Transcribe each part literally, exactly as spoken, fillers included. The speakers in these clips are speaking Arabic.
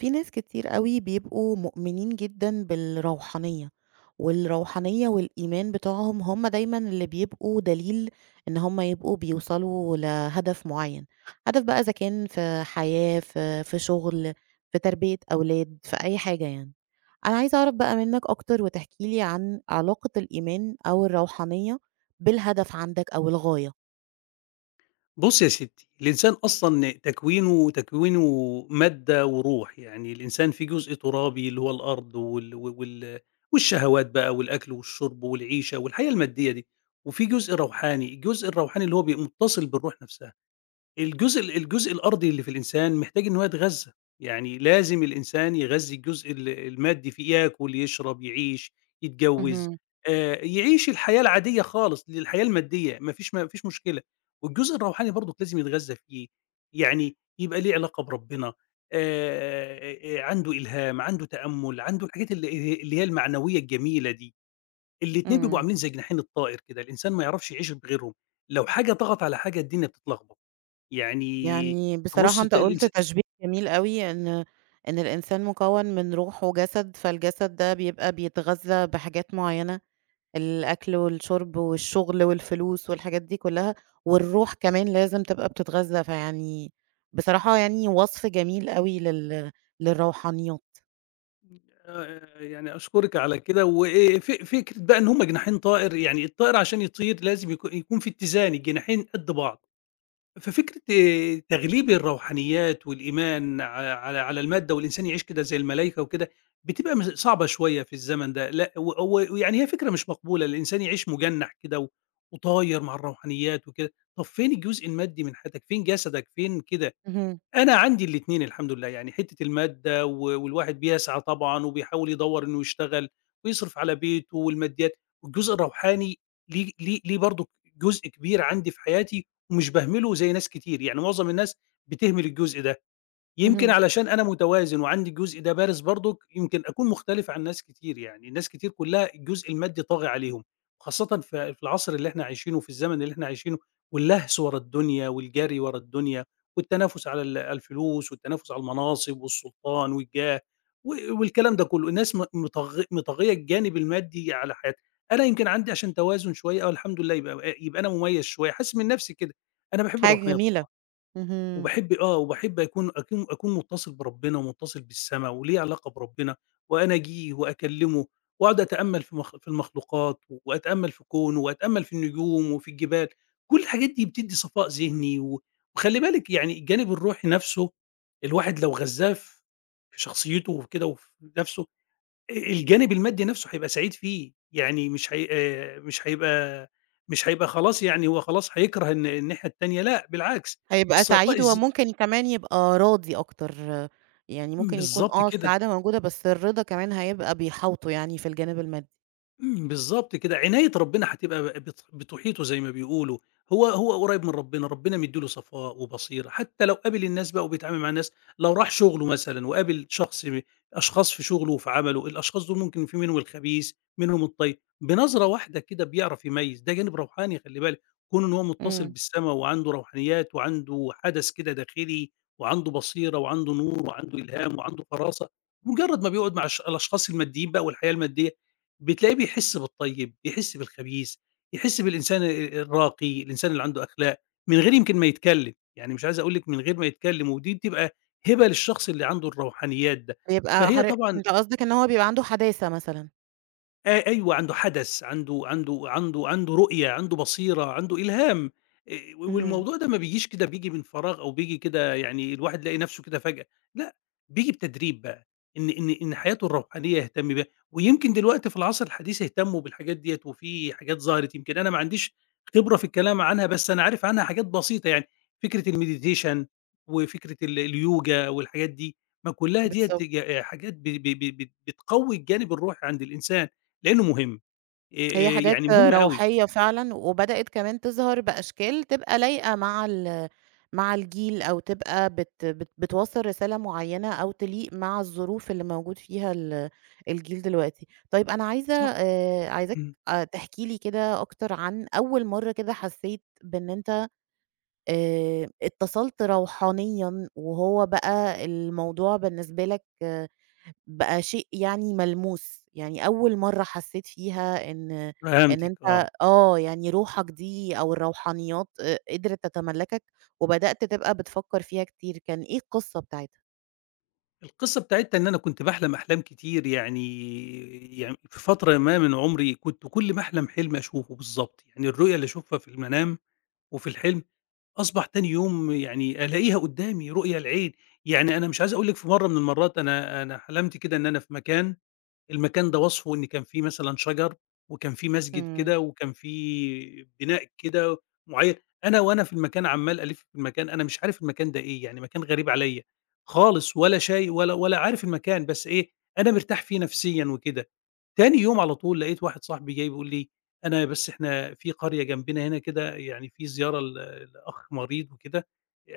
في ناس كتير أوي بيبقوا مؤمنين جدًا بالروحانية، والروحانية والإيمان بتوعهم هم دايمًا اللي بيبقوا دليل إن هم يبقوا بيوصلوا لهدف معيّن، هدف بقى إذا كان في حياة، في في شغل، في تربية أولاد، في أي حاجة يعني. أنا عايزة أعرف بقى منّك أكتر وتحكي لي عن علاقة الإيمان أو الروحانية بالهدف عندك أو الغاية. بُصّي يا ستّي، الإنسان أصلًا تكوينه تكوينه مادة وروح، يعني الإنسان في جزء ترابي اللي هو الأرض وال وال والشهوات بقى والأكل والشرب والعيشة والحياة المادية دي، وفي جزء روحاني، الجزء الروحاني اللي هو بي متصل بالروح نفسها. الجزء ال الجزء الأرضي اللي في الإنسان محتاج إن هو يتغذّى، يعني لازم الإنسان يغذّي الجزء ال المادي فيه، ياكل، يشرب، يعيش، يتجوّز، اهم. آآ يعيش الحياة العادية خالص، الحياة المادية ما فيش ما فيش مشكلة، والجزء الروحاني برضُك لازم يتغذّى فيه، يعني يبقى ليه علاقة بربنا، آآ عنده إلهام، عنده تأمُّل، عنده الحاجات اللي ه اللي هي المعنوية الجميلة دي، الاتنين بيبقوا إمم. عاملين زي جناحين الطائر كده، الإنسان ما يعرفش يعيش بغيرهم، لو حاجة ضغط على حاجة الدنيا بتتلخبط. يعني يعني تبُص بصراحة أنت تلاقي قُلت الإنس تشبيه جميل أوي إن إن الإنسان مكوّن من روح وجسد، فالجسد ده بيبقى بيتغذّى بحاجات معيّنة، الأكل والشرب والشغل والفلوس والحاجات دي كلّها، والروح كمان لازم تبقى بتتغذّى، فيعني بصراحة يعني وصف جميل أوي لل للروحانيات. آآ يعني أشكرِك على كده، وآآ ف فكرة بقى إن هم جناحين طائر، يعني الطائر عشان يطير لازم يكو يكون في اتزان، الجناحين قد بعض. ففكرة آآ تغليب الروحانيات والإيمان ع على على المادة والإنسان يعيش كده زي الملايكة وكده، بتبقى مس صعبة شوية في الزمن ده، لأ و و ويعني هي فكرة مش مقبولة، الإنسان يعيش مُجنّح كده و وطاير مع الروحانيات وكده، طَب فين الجزء المادي من حياتك، فين جسدك، فين كده؟ اهم، أنا عندي الاتنين الحمد لله، يعني حتّة المادة و والواحد بيسعى طبعًا وبيحاول يدوّر إنه يشتغل ويصرف على بيته والماديات، والجزء الروحاني ليه ليه ليه برضه جزء كبير عندي في حياتي ومش باهمله زي ناس كتير، يعني معظم الناس بتهمل الجزء ده. يمكن اهم، علشان أنا متوازن وعندي الجزء ده بارز برضُك، يمكن أكون مختلف عن ناس كتير يعني، ناس كتير كلّها الجزء المادي طاغي عليهم، خاصةً في في العصر اللي إحنا عايشينه وفي الزمن اللي إحنا عايشينه، واللهس ورا الدنيا والجري ورا الدنيا، والتنافس على ال الفلوس والتنافس على المناصب والسلطان والجاه، و والكلام ده كلّه، الناس م مطغ مطغية الجانب المادي على حياتها، أنا يمكن عندي عشان توازن شوية آه الحمد لله يبقى يبقى أنا مميز شوية، حاسس من نفسي كده، أنا باحب حاجة الروحانيات جميلة. طبعًا. اهم. وباحب آه، وباحب أكون أكون أكون مُتّصل بربنا ومُتّصل بالسما وليّا علاقة بربنا، وأناجيه وأكلمه وأقعد أتأمّل في مخ في المخلوقات وأتأمّل في كونه وأتأمّل في النجوم وفي الجبال، كل الحاجات دي بتدّي صفاء ذهني، و وخلّي بالِك يعني الجانب الروحي نَفْسه الواحد لو غذّاه ف في شخصيته وكده وفي نَفْسه، آآ الجانب المادي نَفْسه هيبقى سعيد فيه، يعني مش هي آآ مش هيبقى مش هيبقى خلاص يعني هو خلاص هيكره الن الناحية التانية لأ، بالعكس هيبقى الصفاء سعيد الذ وممكن كمان يبقى راضي أكتر، يعني ممكن يكون بالضبط آه كده، السعادة موجودة بس الرضا كمان هيبقى بيحاوطه يعني في الجانب المادي. إمم، بالضبط كده، عناية ربنا هتبقى ب بت بتحيطه زي ما بيقولوا، هو هو قريب من ربنا، ربنا مدّي له صفاء وبصيرة، حتى لو قابل الناس بقى وبيتعامل مع الناس، لو راح شغله مثلًا وقابل شخص م أشخاص في شغله وفي عمله، الأشخاص دول ممكن في منهم الخبيث، منهم الطيب، بنظرة واحدة كده بيعرف يميّز، ده جانب روحاني خلّي بالِك، كون إن هو متصل إمم. بالسما وعنده روحانيات وعنده حدث كده داخلي وعنده بصيرة وعنده نور وعنده إلهام وعنده فراسة، مجرّد ما بيقعد مع الش الأشخاص الماديين بقى والحياة المادية، بتلاقيه بيحس بالطيب، يحس بالخبيث، يحس بالإنسان ال الراقي، الإنسان اللي عنده أخلاق، من غير يمكن ما يتكلم، يعني مش عايز أقول لِك من غير ما يتكلم، ودي بتبقى هبة للشخص اللي عنده الروحانيات ده، بيبقى فهي حر طبعًا أنت قصدك إن هو بيبقى عنده حداثة مثلًا؟ آه، أيوه، عنده حدَس، عنده عنده عنده عنده رؤية، عنده بصيرة، عنده إلهام، آآ، اهم. والموضوع ده ما بيجيش كده بييجي من فراغ أو بييجي كده يعني الواحد يلاقي نَفْسه كده فجأة، لأ، بييجي بتدريب بقى، إن إن إن حياته الروحانية يهتم بيها، ويمكن دلوقتي في العصر الحديث يهتموا بالحاجات ديّة، وفي حاجات ظهرت يمكن أنا ما عنديش خبرة في الكلام عنها، بس أنا عارف عنها حاجات بسيطة يعني، فكرة الmeditation وفكرة ال اليوجا والحاجات دي، ما كُلّها ديّة بالضبط. ج حاجات ب ب ب بت بتقوّي الجانب الروحي عند الإنسان. لإنه مهم، هي آآ حاجات يعني مهم أوي، روحية فعلًا، وبدأت كمان تظهر بأشكال تبقى لايقة مع ال مع الجيل، أو تبقى بت بت بتوصّل رسالة معيّنة، أو تليق مع الظروف اللي موجود فيها ال الجيل دلوقتي. طيب أنا عايزة صح، آآ، عايزاك إمم، آآ، تحكي لي كده أكتر عن أول مرّة كده حسّيت بإن أنت آآ، اتصلت روحانيًا، وهو بقى الموضوع بالنسبة لك بقى شيء يعني ملموس، يعني أول مرّة حسّيت فيها إن إن فهمتِك أنت آه، آه، يعني روحك دي أو الروحانيات آآ قدرت تتملّكك، وبدأت تبقى بتفكّر فيها كتير، كان إيه القصّة بتاعتها؟ القصة بتاعتنا إن أنا كنت باحلم أحلام كتير يعني يعني في فترة ما من عمري كنت كل ما أحلم حلم أشوفه بالضبط، يعني الرؤية اللي أشوفها في المنام وفي الحلم أصبح تاني يوم يعني ألاقيها قدّامي رؤية العين، يعني أنا مش عايز أقول لِك في مرة من المرات أنا أنا حلمت كده إن أنا في مكان المكان ده وصفه إن كان فيه مثلًا شجر، وكان فيه مسجد إمم، كده، وكان فيه بناء كده معيّن، أنا وأنا في المكان عمّال ألِف في المكان، أنا مش عارف المكان ده إيه، يعني مكان غريب عليّا خالص ولا شاي ولا ولا عارف المكان، بس إيه، أنا مرتاح فيه نفسيًا وكده. تاني يوم على طول لقيت واحد صاحبي جاي بيقول لي: "أنا بس إحنا في قرية جنبنا هنا كده يعني في زيارة ل لأخ مريض وكده،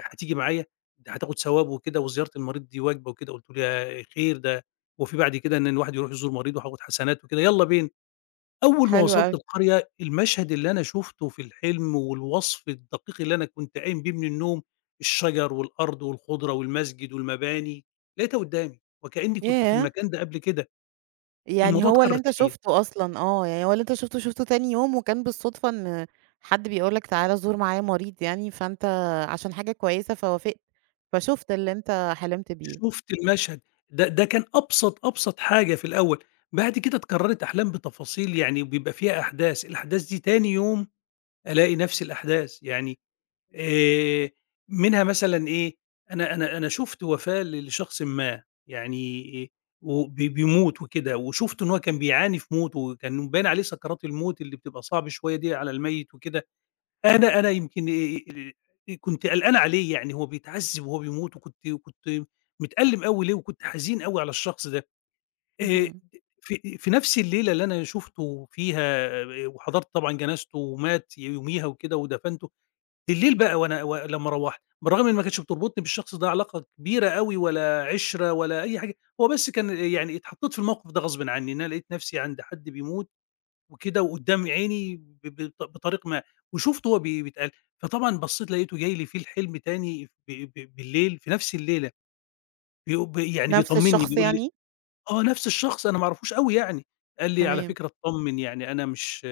هتيجي معايا؟ ده هتاخد ثواب وكده وزيارة المريض دي واجبة وكده." قُلت له: "يا خير ده" وفي بعد كده إن الواحد يروح يزور مريضه وهاخد حسنات وكده، يالّا بينا. أول ما حلو وصلت أوي. القرية المشهد اللي أنا شُفته في الحلم والوصف الدقيق اللي أنا كنت قايم بيه من النوم، الشجر والأرض والخضرة والمسجد والمباني، لقيتها قدّامي وكإني كنت في ياه! المكان ده قبل كده، يعني الموضوع هو اللي اتكرر أنت كتير. شُفته أصلًا آه، يعني هو اللي أنت شُفته، شُفته تاني يوم وكان بالصدفة إن حد بيقول لك تعالَ زور معايا مريض يعني، فأنت عشان حاجة كويسة فوافقت، فشُفت اللي أنت حلمت بيه. شُفت المشهد ده ده كان أبسط، أبسط حاجة في الأول، بعد كده اتكررت أحلام بتفاصيل يعني بيبقى فيها أحداث، الأحداث دي تاني يوم ألاقي نفس الأحداث، يعني آآ منها مثلًا إيه، أنا أنا أنا شُفت وفاة ل لشخص ما، يعني وب بيموت وكده، وشُفت إن هو كان بيعاني في موته، وكان باين عليه سكرات الموت اللي بتبقى صعبة شوية دي على الميت وكده، أنا أنا يمكن آآ آآ كنت قلقان عليه يعني هو بيتعذّب وهو بيموت، وكنت وكنت متألّم أوي ليه، وكنت حزين أوي على الشخص ده. آآ اهم. في في نفس الليلة اللي أنا شُفته فيها إيه، وحضرت طبعًا جنازته ومات يوميها وكده ودفنته، بالليل بقى وأنا و لمّا روّحت، بالرغم إن ما كانتش بتربطني بالشخص ده علاقة كبيرة أوي ولا عِشرة ولا أي حاجة، هو بس كان يعني اتحطّيت في الموقف ده غصبٍ عنّي، إن أنا لقيت نَفْسي عند حد بيموت وكده وقُدّام عيني ب بط بطريق ما، وشُفته هو بي بيتقل فطبعًا بصّيت لقيته جاي لي في الحلم تاني ب ب بالليل في نَفْس الليلة، بيق ب يعني نفْس بيطمّني الشخص بيقول لي يعني؟ آه، نَفْس الشخص أنا ما أعرفوش أوي يعني، قال لي: "على تمام. فكرة اتطمّن يعني أنا مش"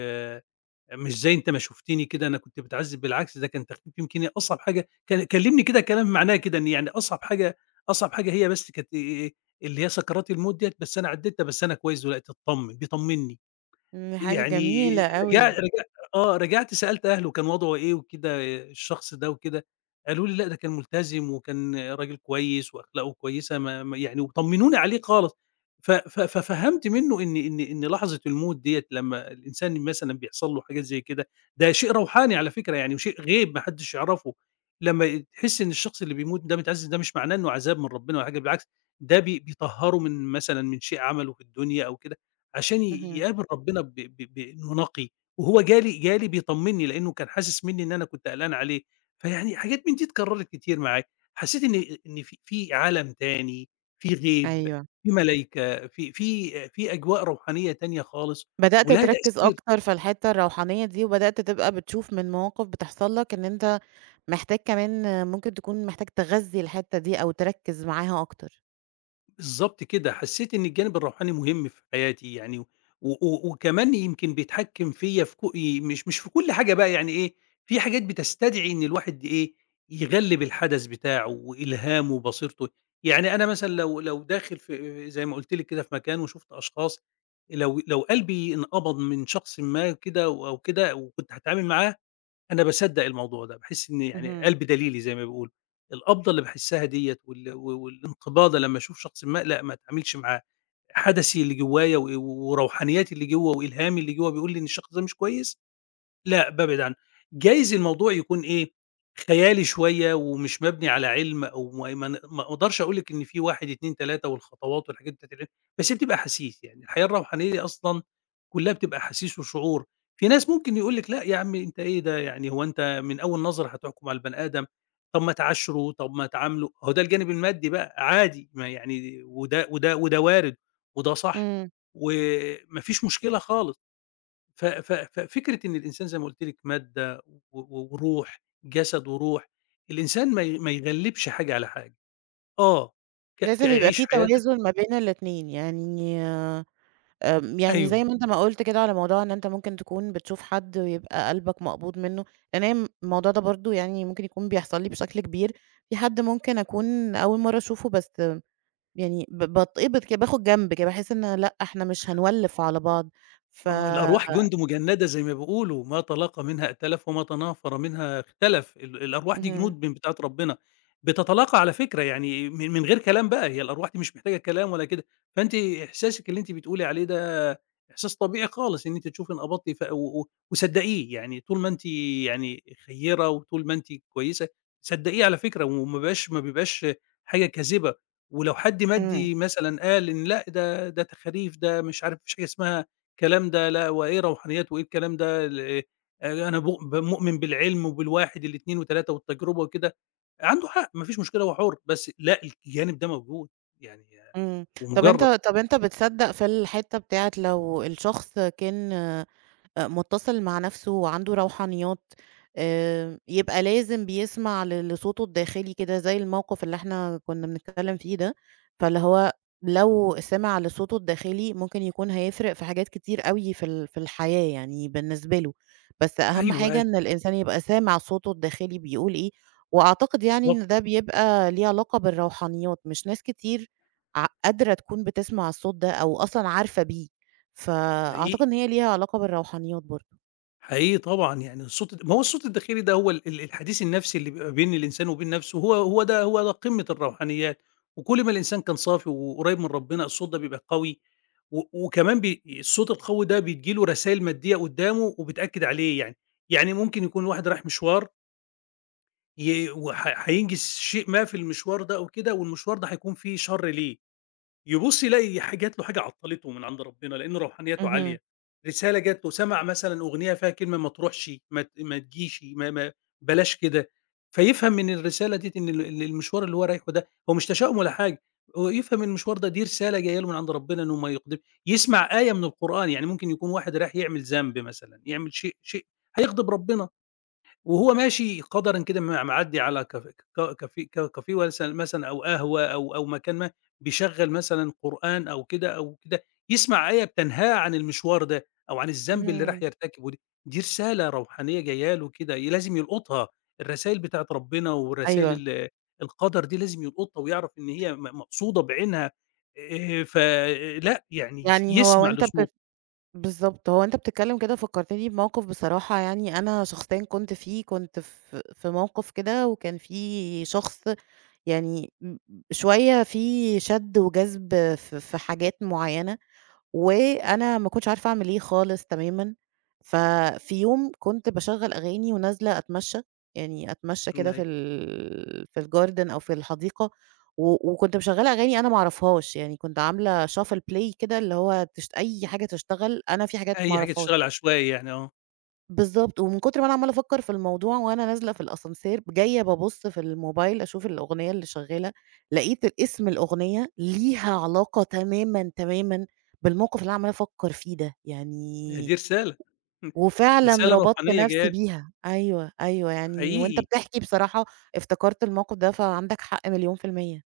مش زي أنت ما شُفتني كده، أنا كنت باتعذّب، بالعكس ده كان تخفيف يمكن هي أصعب حاجة كل كلّمني كده كلام معناه كده إن يعني أصعب حاجة أصعب حاجة هي بس كانت آآ اللي هي سكرات الموت ديّة، بس أنا عدّيتها، بس أنا كويس دلوقتي، اتطمّن، بيطمّني. إمم، حاجة يعني جميلة رجع أوي. رجع آه، رجعت سألت أهله كان وضعه إيه وكده الشخص ده وكده، قالوا لي: "لأ ده كان ملتزم وكان راجل كويس وأخلاقه كويسة ما ما" يعني وطمنوني عليه خالص، ف ف ففهمت منه إن إن إن لحظة الموت ديّة لمّا الإنسان مثلًا بيحصل له حاجات زي كده، ده شيء روحاني على فكرة يعني وشيء غيب ما حدش يعرفه، لمّا تحس إن الشخص اللي بيموت ده متعذب ده مش معناه إنه عذاب من ربنا ولا حاجة بالعكس، ده بي بيطهّره من مثلًا من شيء عمله في الدنيا أو كده. عشان ي اهم، يقابل ربنا ب ب بإنه نقي، وهو جالي جالي بيطمنّي لإنه كان حاسس منّي إن أنا كنت قلقان عليه، فيعني حاجات من دي اتكرّرت كتير معايا، حسّيت إن إن في في عالم تاني، في غيب، أيوه. في ملايكة، في في في أجواء روحانية تانية خالص بدأت ولها تركّز تأثير. أكتر في الحتّة الروحانية دي، وبدأت تبقى بتشوف من مواقف بتحصل لك إن أنت محتاج كمان ممكن تكون محتاج تغذّي الحتّة دي أو تركّز معاها أكتر. بالضبط كده، حسّيت إن الجانب الروحاني مهم في حياتي يعني، و و وكمان يمكن بيتحكّم فيّا في ك ي مش مش في كل حاجة بقى يعني إيه، في حاجات بتستدعي إن الواحد إيه، يغلِّب الحدث بتاعه وإلهامه وبصيرته، يعني أنا مثلًا لو لو داخل في زي ما قُلت لِك كده في مكان وشُفت أشخاص لو لو قلبي انقبض من شخص ما كده أو أو كده وكنت هاتعامل معاه، أنا باصدّق الموضوع ده، باحس إن يعني اهم. قلبي دليلي زي ما بيقولوا، القبضة اللي باحسّها ديّة وال و والانقباضة لمّا أشوف شخص ما، لأ ما اتعاملش معاه، حدسي اللي جوايا و وروحانياتي اللي جوّه وإلهامي اللي جوّه بيقول لي إن الشخص ده مش كويس، لأ، بابعد عنه. جايز الموضوع يكون إيه، خيالي شوية ومش مبني على علم أو ما ما ن ما أقدرش أقول لِك إن في واحد، اتنين، تلاتة والخطوات والحاجات بتاعة العلم، بس هي بتبقى أحاسيس. يعني الحياة الروحانية دي أصلًا كلّها بتبقى أحاسيس وشعور. في ناس ممكن يقول لِك لأ يا عم أنت إيه ده، يعني هو أنت من أول نظرة هتحكم على البني آدم، طب ما تعاشره، طب ما تعامله. أهو ده الجانب المادي بقى عادي، ما يعني وده وده وده وارد وده صح إمم. وما فيش مشكلة خالص. ف ف ففكرة إن الإنسان زي ما قُلت لِك مادة و و وروح، جسد وروح، الإنسان ما ي ما يغلِّبش حاجة على حاجة، آه، ك ك لازم يبقى عيش في حياتك توازن ما بين الاتنين، يعني آمم، يعني أيوه. زي ما أنت ما قُلت كده على موضوع إن أنت ممكن تكون بتشوف حد ويبقى قلبك مقبوض منّه، لإن هي م الموضوع ده برضه يعني ممكن يكون بيحصل لي بشكل كبير، في حد ممكن أكون أول مرّة أشوفه بس يعني ب باتقبض كده، باخد جنب كده، باحس إن لأ، إحنا مش هنولِّف على بعض، ف آه، الأرواح جند مجندة زي ما بيقولوا، ما طلَق منها ائتلف وما تنافر منها اختلف، ال الأرواح دي اهم. جنود من بتاعة ربنا، بتتلاقى على فكرة يعني من من غير كلام بقى، هي الأرواح دي مش محتاجة كلام ولا كده، فأنتِ إحساسِك اللي أنتِ بتقولي عليه ده إحساس طبيعي خالص إن أنتِ تشوفي انقباضتِ ف و و وصدّقيه، يعني طول ما أنتِ يعني خيّرة وطول ما أنتِ كويسة، صدّقيه على فكرة وما بيبقاش ما بيبقاش حاجة كاذبة، ولو حد إمم. مادّي مثلًا قال إن لأ ده ده تخاريف، ده مش عارف ما فيش حاجة اسمها الكلام ده لأ، وإيه روحانيات وإيه الكلام ده ال آآ، أنا بؤ مؤمن بالعلم وبالواحد الاتنين وتلاتة والتجربة وكده، عنده حق ما فيش مشكلة هو حُر، بس لأ الجانب ده موجود، يعني إمم. طَب أنت ومُجرّب. طَب أنت بتصدّق في الحتّة بتاعة لو الشخص كان آآ مُتّصل مع نَفْسه وعنده روحانيات، آآ يبقى لازم بيسمع ل لصوته الداخلي كده زي الموقِف اللي إحنا كُنّا بنتكلّم فيه ده، فاللي هو لو سمع لصوته الداخلي ممكن يكون هيفرق في حاجات كتير أوي في ال في الحياة يعني بالنسبة له، بس أيوه، أهَم حاجة أيوه، إن الإنسان يبقى سامع صوته الداخلي بيقول إيه، وأعتقد يعني بالضبط، إن ده بيبقى ليه علاقة بالروحانيات، مش ناس كتير ع قادرة تكون بتسمع الصوت ده أو أصلًا عارفة بيه. فأعتقد حقيقي. إن هي ليها علاقة بالروحانيات برضه. حقيقي طبعًا، يعني الصوت الد ما هو الصوت الداخلي ده هو ال ال الحديث النفسي اللي بيبقى بين الإنسان وبين نفسه، هو هو ده هو ده قمة الروحانيات، وكل ما الإنسان كان صافي وقريب من ربنا الصوت ده بيبقى قوي، و وكمان بي الصوت القوي ده بتيجي له رسايل مادية قدّامه وبتأكد عليه يعني، يعني ممكن يكون واحد رايح مشوار ي وح هينجز شيء ما في المشوار ده أو كده والمشوار ده هيكون فيه شر ليه. يبُص يلاقي ح جات له حاجة عطّلته من عند ربنا، لإن روحانيته اهم، عالية، رسالة جات له، سمع مثلًا أغنية فيها كلمة ما تروحش، ما ت ما تجيش، ما ما بلاش كده، فيفهم من الرسالة ديّة إن ال ال المشوار اللي هو رايحه ده هو مش تشاؤم ولا حاجة، هو يفهم إن المشوار ده دي رسالة جاية له من عند ربنا إنه ما يقد يسمع آية من القرآن، يعني ممكن يكون واحد رايح يعمل ذنب مثلًا، يعمل شيء شيء هيغضب ربنا. وهو ماشي قدرًا كده م معدّي على كاف ك كافي ك كافيه ولس مثلًا أو قهوة أو أو مكان ما، بيشغّل مثلًا قرآن أو كده أو كده، يسمع آية بتنهاه عن المشوار ده أو عن الذنب اللي راح اهم. يرتكبه ده، دي رسالة روحانية جاية له كده ي لازم يلقطها، الرسايل بتاعة ربنا أيوه، والرسايل ال القدر دي لازم يلقطها ويعرف إن هي م مقصودة بعينها آآ، فلأ يعني يس يعني هو يسمع وأنت لصوت بت بالضبط، هو وأنت بتتكلم كده فكّرتني بموقف بصراحة يعني أنا شخصيًا كنت فيه، كنت في في موقف كده وكان في شخص يعني م شوية في شَد وجذب في في حاجات معيّنة. وأنا ما كنتش عارفة أعمل إيه خالص تمامًا، ففي يوم كنت باشغّل أغاني ونازلة أتمشّى، يعني أتمشّى كده في أيوه، ال في الgarden أو في الحديقة و وكنت مشغّلة أغاني أنا ما أعرفهاش، يعني كنت عاملة shuffle play كده اللي هو تش أي حاجة تشتغل، أنا في حاجات ما أي حاجة أعرفهاش. تشتغل عشوائي يعني آه. بالضبط، ومن كتر ما أنا عمّالة أفكّر في الموضوع وأنا نازلة في الascenseur جاية بابُص في الموبايل أشوف الأغنية اللي شغّالة، لقيت ال اسم الأغنية ليها علاقة تمامًا، تمامًا بالموقف اللي أنا عمّالة أفكّر فيه ده، هي يعني دي رسالة، وفعلًا رسالة ربطت روحانية جاية نَفْسي لي، بيها، أيوه، أيوه، يعني وأنت حقيقي. بتحكي بصراحة افتكرت الموقف ده، فعندك حق مليون في المِيّة.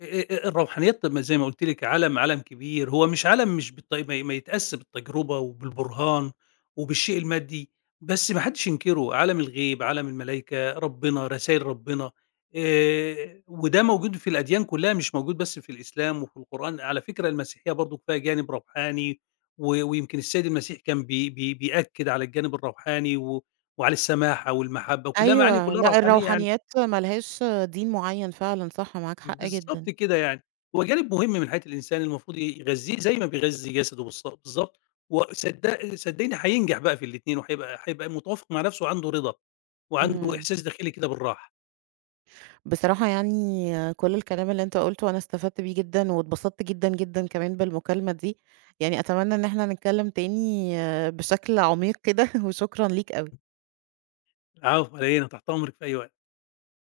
آآ، الروحانيات طب ما زي ما قُلت لِك عالم عالم كبير، هو مش عالم مش بالط ما ما يتقاس بالتجربة وبالبرهان وبالشيء المادي، بس ما حدش ينكره، عالم الغيب، عالم الملايكة، ربنا، رسايل ربنا، آآ، وده موجود في الأديان كلها مش موجود بس في الإسلام وفي القرآن، على فكرة المسيحية برضه فيها جانب روحاني و ويمكن السيد المسيح كان بي بي بيأكد على الجانب الروحاني و وعلى السماحة والمحبة، كلها معاني أيوه، كلها لأ روحانية يعني. الروحانيات ما لهاش دين معيّن فعلًا صح، معاك حق بالضبط جدًا. كده يعني، هو جانب مهم من حياة الإنسان المفروض يغذّيه زي ما بيغذّي جسده بالص بالضبط، وصدق صدّقني هينجح بقى في الاتنين وهيبقى هيبقى متوافق مع نفسه وعنده رضا، وعنده اهم. إحساس داخلي كده بالراحة، بصراحة يعني آه، كل الكلام اللي انت قلته انا استفدت بيه جدا واتبسطت جدا جدا كمان بالمكالمة دي يعني اتمنى ان احنا نتكلم تاني آه، بشكل عميق كده وشكرا ليك قوي العفو على إيه أنا تحت أمرِك في أي وقت.